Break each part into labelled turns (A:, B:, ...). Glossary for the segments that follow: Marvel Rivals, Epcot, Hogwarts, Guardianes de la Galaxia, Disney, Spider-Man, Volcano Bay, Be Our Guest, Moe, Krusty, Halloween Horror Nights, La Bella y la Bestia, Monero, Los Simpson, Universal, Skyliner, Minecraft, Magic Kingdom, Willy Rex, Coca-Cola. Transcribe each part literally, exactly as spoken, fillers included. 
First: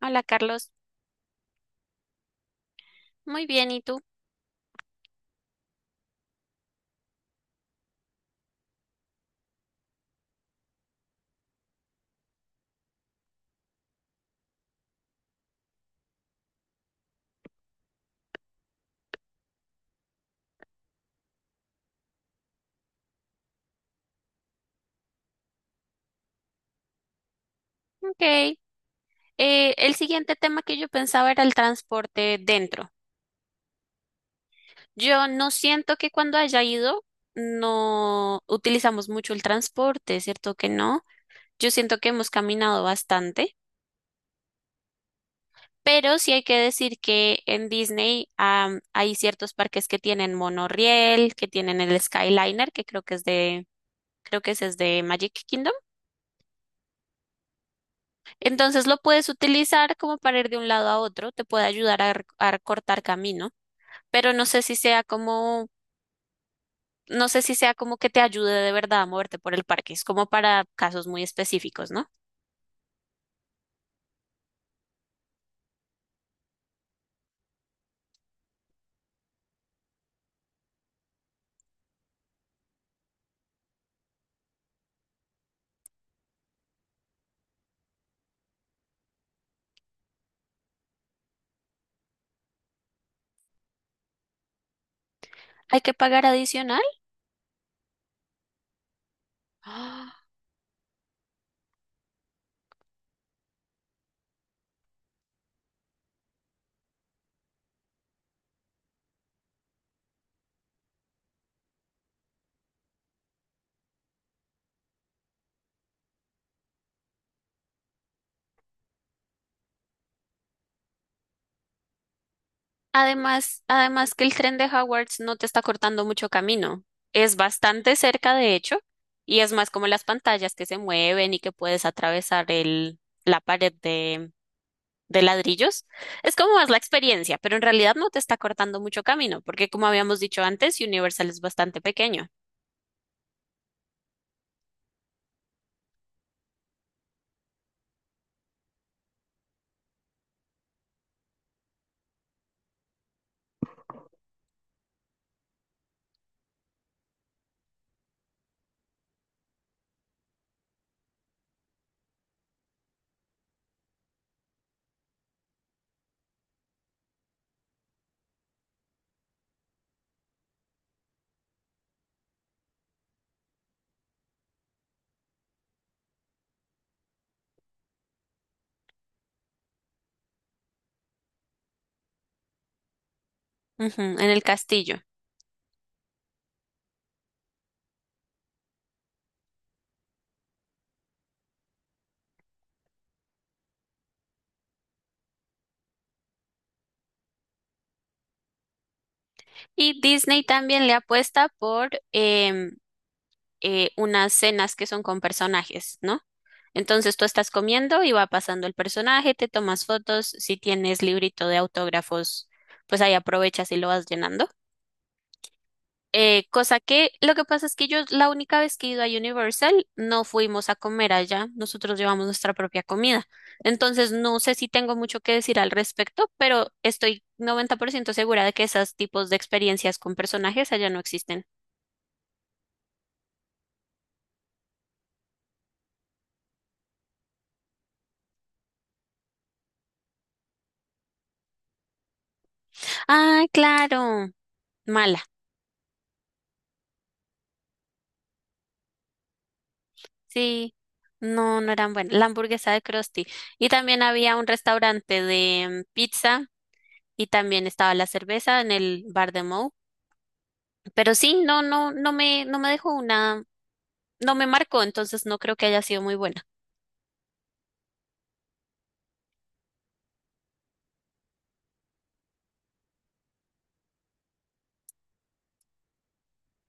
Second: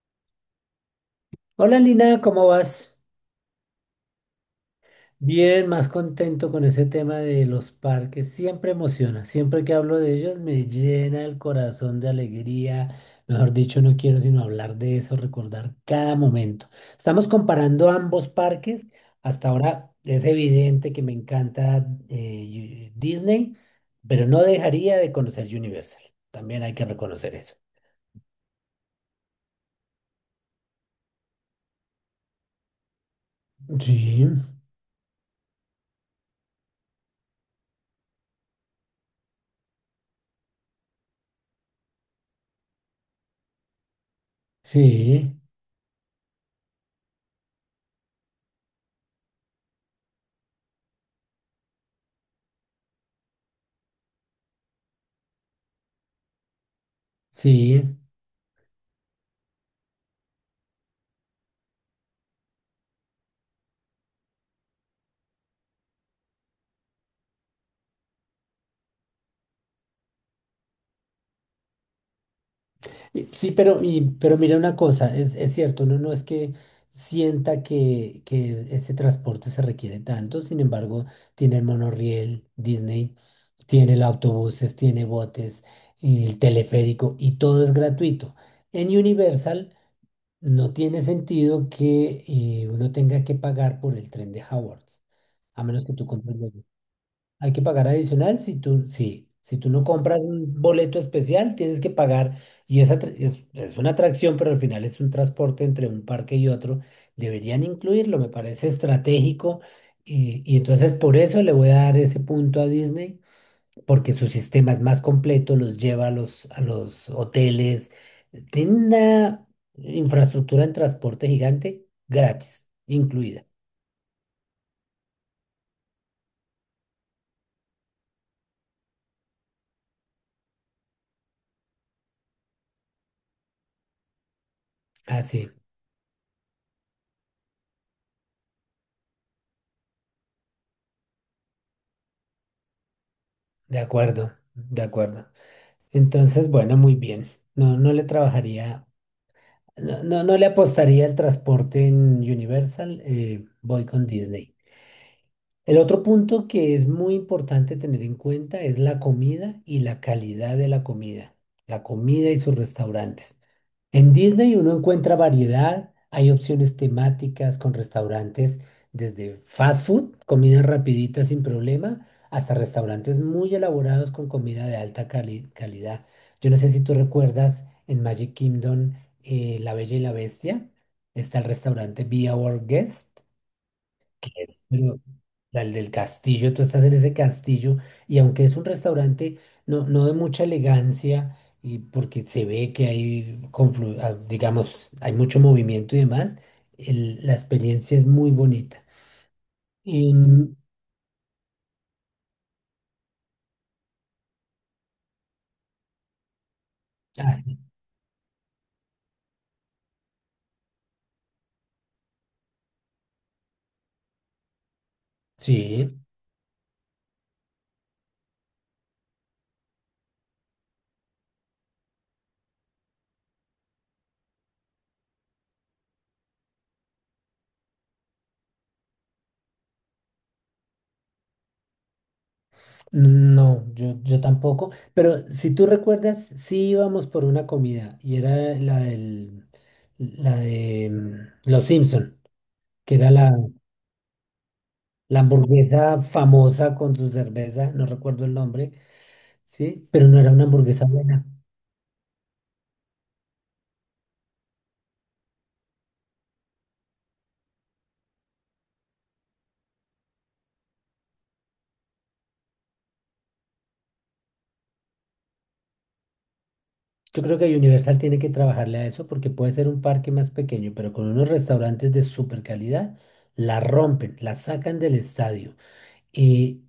A: Hola Carlos,
B: Hola Lina, ¿cómo vas?
A: muy bien, ¿y tú?
B: Bien, más contento con ese tema de los parques. Siempre emociona, siempre que hablo de ellos me llena el corazón de alegría. Mejor dicho, no quiero sino hablar de eso, recordar cada momento. Estamos comparando ambos parques. Hasta ahora es evidente que me encanta eh, Yu- Disney, pero no dejaría de conocer Universal. También hay que reconocer eso.
A: Ok. Eh, el siguiente tema que yo pensaba era el transporte dentro.
B: Sí,
A: Yo no siento que cuando haya ido no utilizamos mucho el transporte, ¿cierto que no? Yo siento que hemos caminado bastante,
B: sí,
A: pero sí hay que decir que en Disney am, hay ciertos parques que tienen monorriel, que tienen el Skyliner, que creo que es de, creo que ese es de Magic Kingdom.
B: sí.
A: Entonces lo puedes utilizar como para ir de un lado a otro, te puede ayudar a, rec- a cortar camino. Pero no sé si sea como, no sé si sea como que te ayude de verdad a moverte por el parque. Es como para casos muy específicos, ¿no?
B: Y- Sí, pero, y- pero mira una cosa, es, es cierto, uno no es que sienta que, que ese transporte se requiere tanto, sin embargo, tiene el monorriel Disney, tiene el autobuses, tiene botes, y el teleférico y todo es gratuito. En Universal no tiene sentido que eh, uno tenga que pagar por el tren de Hogwarts, a
A: Hay
B: menos que
A: que
B: tú
A: pagar
B: compres.
A: adicional.
B: Hay que pagar adicional si tú, sí, si tú no compras
A: ¡Ah!
B: un boleto especial, tienes que pagar. Y esa tra- es, es una atracción, pero al final es un transporte entre un parque y otro. Deberían incluirlo, me parece estratégico. Y, y entonces por eso le voy a dar ese punto a Disney, porque su sistema es más completo, los lleva a los, a los hoteles. Tiene una infraestructura en transporte gigante gratis, incluida.
A: Además, además que el tren de Hogwarts no te está cortando mucho camino. Es bastante cerca, de hecho, y es más como las pantallas que se mueven y que puedes atravesar el, la pared de, de
B: Ah, sí,
A: ladrillos. Es como más la experiencia, pero en realidad no te está cortando mucho camino, porque como habíamos dicho antes, Universal es bastante pequeño.
B: de acuerdo, de acuerdo. Entonces, bueno, muy bien. No, no le trabajaría, no, no, no le apostaría el transporte en Universal. Eh, voy con Disney. El otro punto que es muy importante tener en cuenta es la comida y la calidad de la comida, la comida y sus restaurantes. En Disney uno encuentra variedad, hay opciones temáticas con restaurantes desde fast food, comida rapidita sin problema, hasta restaurantes muy elaborados con comida de alta cali- calidad. Yo no sé si tú recuerdas en Magic Kingdom eh, La Bella y la Bestia, está el restaurante Be Our Guest,
A: Ujú, en
B: que
A: el
B: es
A: castillo.
B: al del castillo, tú estás en ese castillo y aunque es un restaurante no, no de mucha elegancia y porque se ve que hay, conflu- ah, digamos, hay mucho movimiento y demás, el- la experiencia es muy bonita.
A: Y
B: Y,
A: Disney
B: mm,
A: también le apuesta por em, eh, unas cenas que son con personajes, ¿no? Entonces tú
B: ah,
A: estás
B: sí,
A: comiendo y va pasando el personaje, te tomas fotos, si tienes librito de autógrafos, pues ahí aprovechas y lo vas llenando.
B: sí,
A: Eh, cosa que lo que pasa es que yo la única vez que he ido a Universal no fuimos a comer allá, nosotros llevamos nuestra propia comida. Entonces no sé si tengo mucho que decir al respecto, pero estoy noventa por ciento segura de que esos tipos de experiencias con personajes allá no existen.
B: no, yo, yo tampoco, pero si tú recuerdas, sí íbamos por una comida y era la del, la de mm, Los Simpson, que era la...
A: Ah, claro,
B: La
A: mala,
B: hamburguesa famosa con su cerveza, no recuerdo el nombre, ¿sí? Pero no era una
A: sí,
B: hamburguesa buena.
A: no, no eran buenas. La hamburguesa de Krusty. Y también había un restaurante de mm, pizza y también estaba la cerveza en el bar de Moe. Pero sí, no, no, no me, no me dejó una, no me marcó, entonces no creo que haya sido muy buena.
B: Yo creo que Universal tiene que trabajarle a eso porque puede ser un parque más pequeño, pero con unos restaurantes de super calidad, la rompen, la sacan del estadio. Y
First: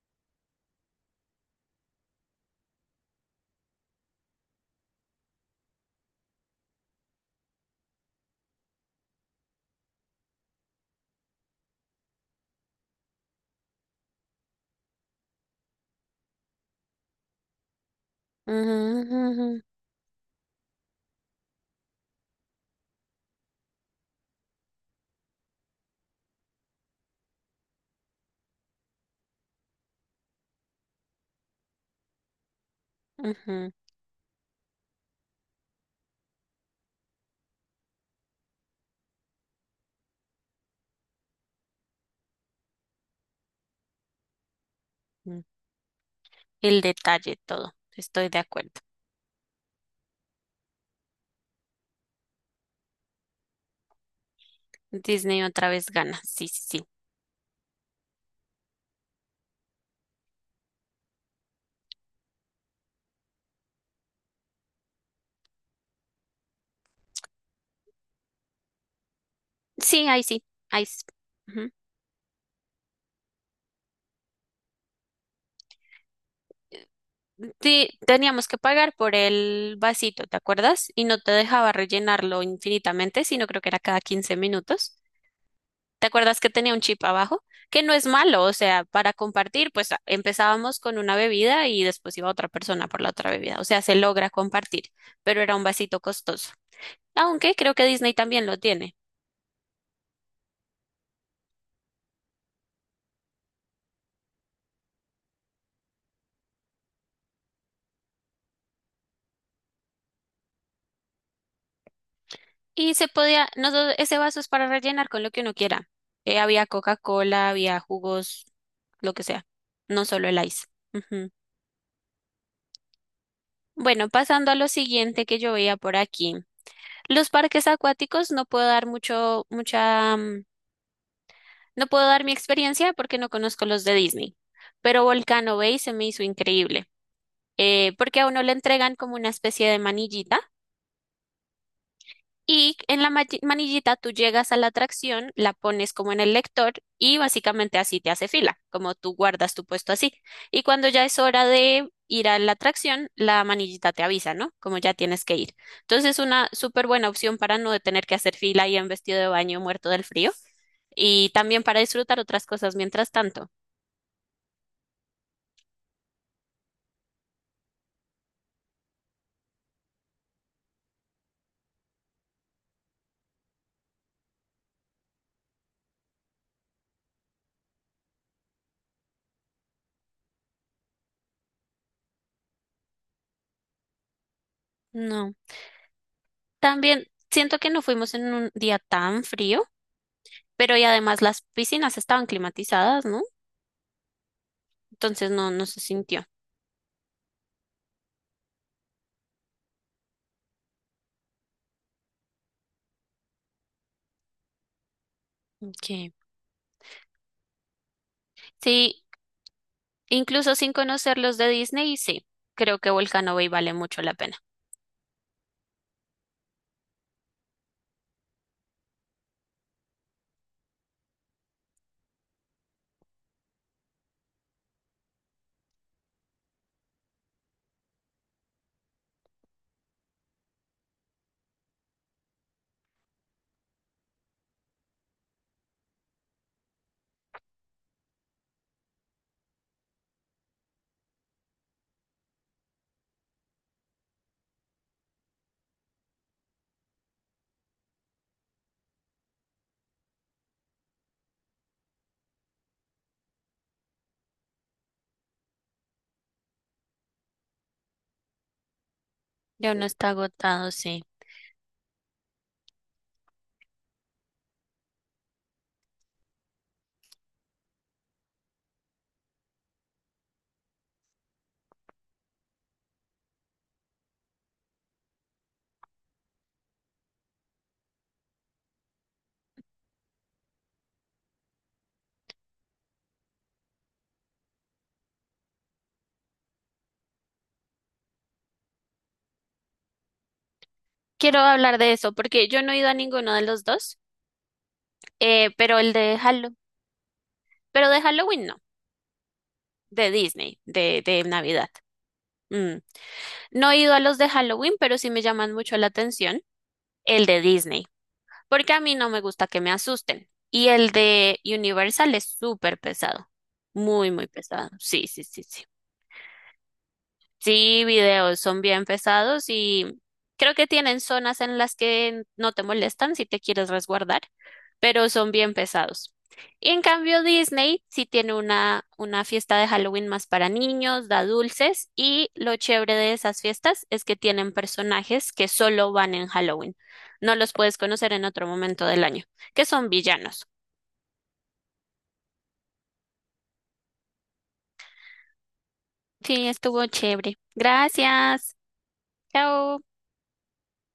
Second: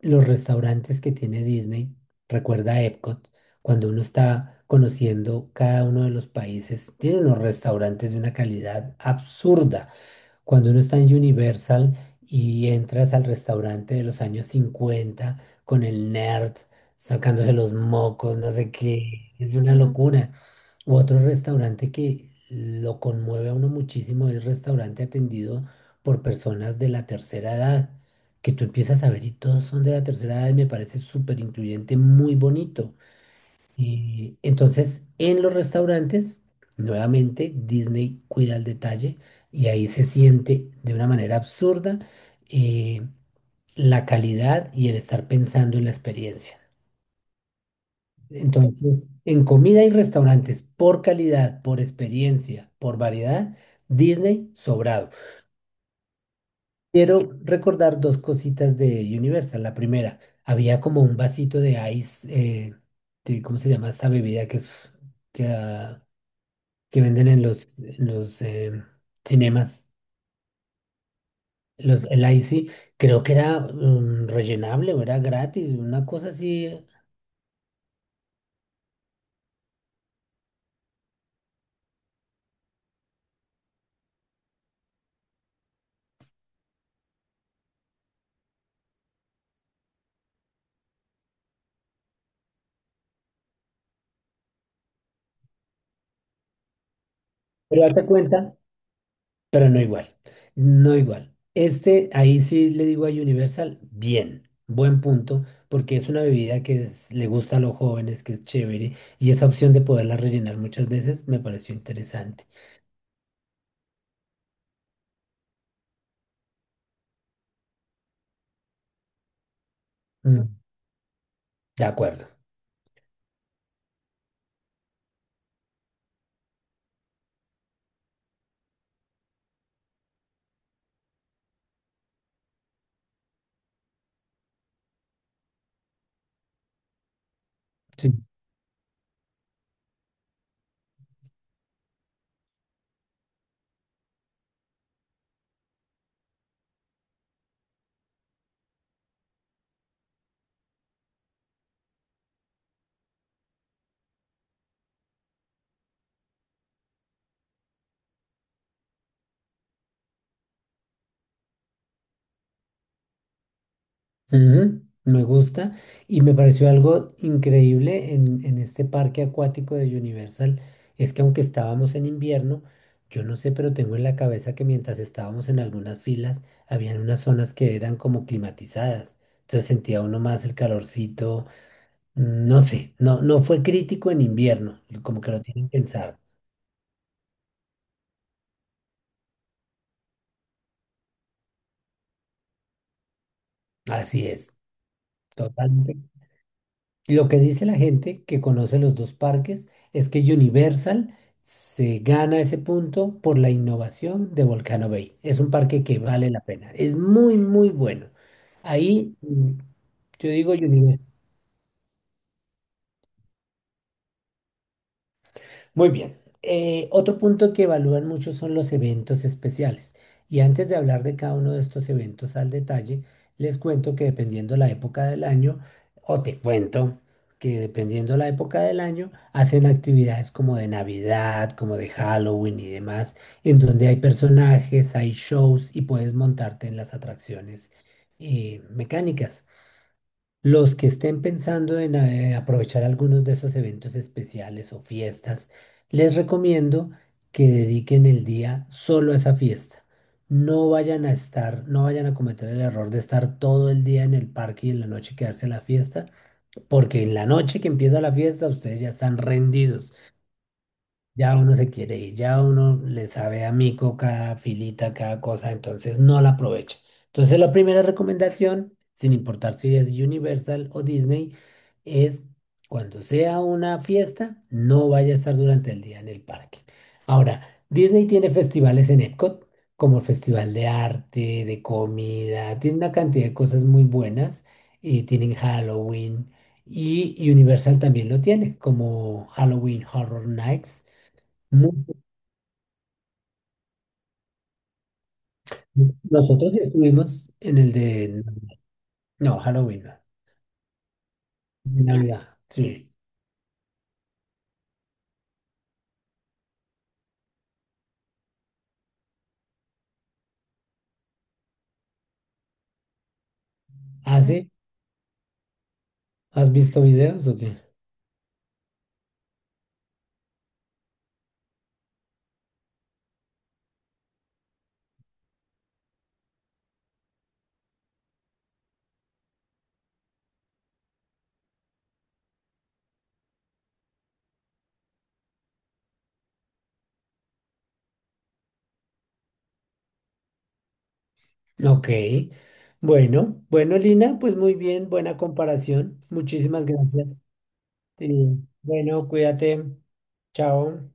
B: los restaurantes que tiene Disney, recuerda Epcot, cuando uno está conociendo cada uno de los países, tiene unos restaurantes de una calidad absurda. Cuando uno está en Universal y entras al restaurante de los años cincuenta con el nerd sacándose los mocos, no sé qué, es
A: Ujú,
B: una locura. U otro restaurante que lo conmueve a uno muchísimo es restaurante atendido por personas de la tercera edad, que tú empiezas a ver y todos son de la tercera edad y me parece súper incluyente, muy bonito.
A: ujú,
B: Y entonces, en los restaurantes, nuevamente Disney cuida el detalle y ahí se siente de una manera absurda eh, la calidad y el estar
A: ujú.
B: pensando en la experiencia.
A: El detalle, todo, estoy de acuerdo.
B: Entonces, en comida y restaurantes, por calidad, por experiencia, por variedad, Disney sobrado.
A: Disney otra vez gana, sí, sí, sí.
B: Quiero recordar dos cositas de Universal. La primera, había como un vasito de ice, eh, de- ¿cómo se llama esta bebida que es... que, ah, que venden en los, en los em, cinemas,
A: Sí, ahí sí, ahí sí.
B: los, el I C, creo que era mm, rellenable o era gratis, una cosa así,
A: Sí, teníamos que pagar por el vasito, ¿te acuerdas? Y no te dejaba rellenarlo infinitamente, sino creo que era cada quince minutos. ¿Te acuerdas que tenía un chip abajo? Que no es malo, o sea, para compartir, pues a- empezábamos con una bebida y después iba otra persona por la otra bebida. O sea, se logra compartir, pero era un vasito costoso. Aunque creo
B: pero
A: que
B: date
A: Disney también
B: cuenta,
A: lo tiene.
B: pero no igual, no igual. Este, ahí sí le digo a Universal, bien, buen punto, porque es una bebida que es- le gusta a los jóvenes, que es chévere, y esa opción de poderla rellenar muchas veces me pareció interesante.
A: Y se podía, no, do- ese vaso es para rellenar con lo que uno quiera. Eh, había Coca-Cola, había jugos, lo que sea, no solo el
B: Mm,
A: ice.
B: de acuerdo.
A: Bueno, pasando a lo siguiente que yo veía por aquí. Los parques acuáticos no puedo dar mucho, mucha, mm, no puedo dar mi experiencia porque no conozco los de Disney. Pero Volcano Bay se me hizo increíble, eh, porque a uno le entregan como una especie de manillita. Y en la ma- manillita tú llegas a la atracción, la pones como en el lector y básicamente así te hace fila, como tú guardas tu puesto así. Y cuando ya es hora de ir a la atracción, la manillita te avisa, ¿no? Como ya tienes que ir. Entonces es una súper buena opción para no tener que hacer fila y en vestido de baño muerto del frío y también para disfrutar otras cosas mientras tanto.
B: Ujú, me gusta y me pareció algo increíble en, en este parque acuático de Universal, es que aunque estábamos en invierno, yo no sé, pero tengo en la cabeza que mientras estábamos en algunas filas, habían unas zonas que eran como climatizadas, entonces sentía uno más el calorcito, no sé, no, no fue crítico en invierno, como que
A: No.
B: lo tienen pensado.
A: También siento que no fuimos en un día tan frío, pero y además las piscinas estaban climatizadas, ¿no?
B: Así es,
A: Entonces no, no se
B: totalmente.
A: sintió.
B: Lo que dice la gente que conoce los dos parques es que Universal se gana ese punto por la innovación de Volcano Bay. Es un parque que
A: Ok.
B: vale la pena. Es muy, muy bueno.
A: Sí,
B: Ahí mm, yo
A: incluso
B: digo
A: sin
B: Universal.
A: conocer los de Disney, sí, creo que Volcano Bay vale mucho la pena.
B: Muy bien. Eh, otro punto que evalúan mucho son los eventos especiales. Y antes de hablar de cada uno de estos eventos al detalle, les cuento que dependiendo la época del año, o te cuento que dependiendo la época del año, hacen actividades como de Navidad, como de Halloween y demás, en donde hay personajes, hay shows y puedes montarte en las atracciones eh, mecánicas. Los que estén pensando en eh, aprovechar algunos de esos eventos especiales o fiestas, les recomiendo que dediquen el día solo a esa fiesta. No vayan a estar, no vayan a cometer el error de estar todo el día en el parque y en la noche quedarse en la fiesta, porque en la noche que empieza la fiesta ustedes ya están
A: Ya uno
B: rendidos.
A: está agotado, sí.
B: Ya uno se quiere ir, ya uno le sabe a mico cada filita, cada cosa, entonces no la aprovecha. Entonces la primera recomendación, sin importar si es Universal o Disney, es cuando sea una fiesta, no vaya a estar durante el día en el parque. Ahora, Disney tiene festivales en Epcot, como el Festival de Arte, de Comida, tiene una cantidad de cosas muy buenas, y tienen Halloween, y Universal también lo tiene, como Halloween Horror Nights.
A: Quiero hablar
B: Muy-
A: de eso porque yo no he ido a ninguno de los dos, eh, pero el de
B: Nosotros
A: Halloween,
B: sí estuvimos en el
A: pero de
B: de...
A: Halloween no,
B: No, Halloween, no.
A: de Disney, de, de Navidad.
B: De Navidad,
A: Mm.
B: sí.
A: No he ido a los de Halloween, pero sí me llaman mucho la atención el de Disney, porque a mí no me gusta que me asusten. Y el de Universal es súper pesado, muy, muy
B: ¿Hace?
A: pesado. Sí, sí, sí, sí.
B: ¿Has visto videos o qué?
A: Sí, videos son bien pesados y creo que tienen zonas en las que no te molestan si te quieres resguardar, pero son bien pesados. Y en cambio Disney sí tiene una, una fiesta de Halloween más para niños, da dulces y lo chévere de esas fiestas es que tienen personajes que solo van en Halloween. No los puedes conocer en otro momento del año, que son villanos.
B: Ok. Bueno, bueno, Lina, pues muy bien, buena comparación.
A: Sí,
B: Muchísimas
A: estuvo
B: gracias.
A: chévere.
B: Sí.
A: Gracias.
B: Bueno, cuídate.
A: Chao.
B: Chao.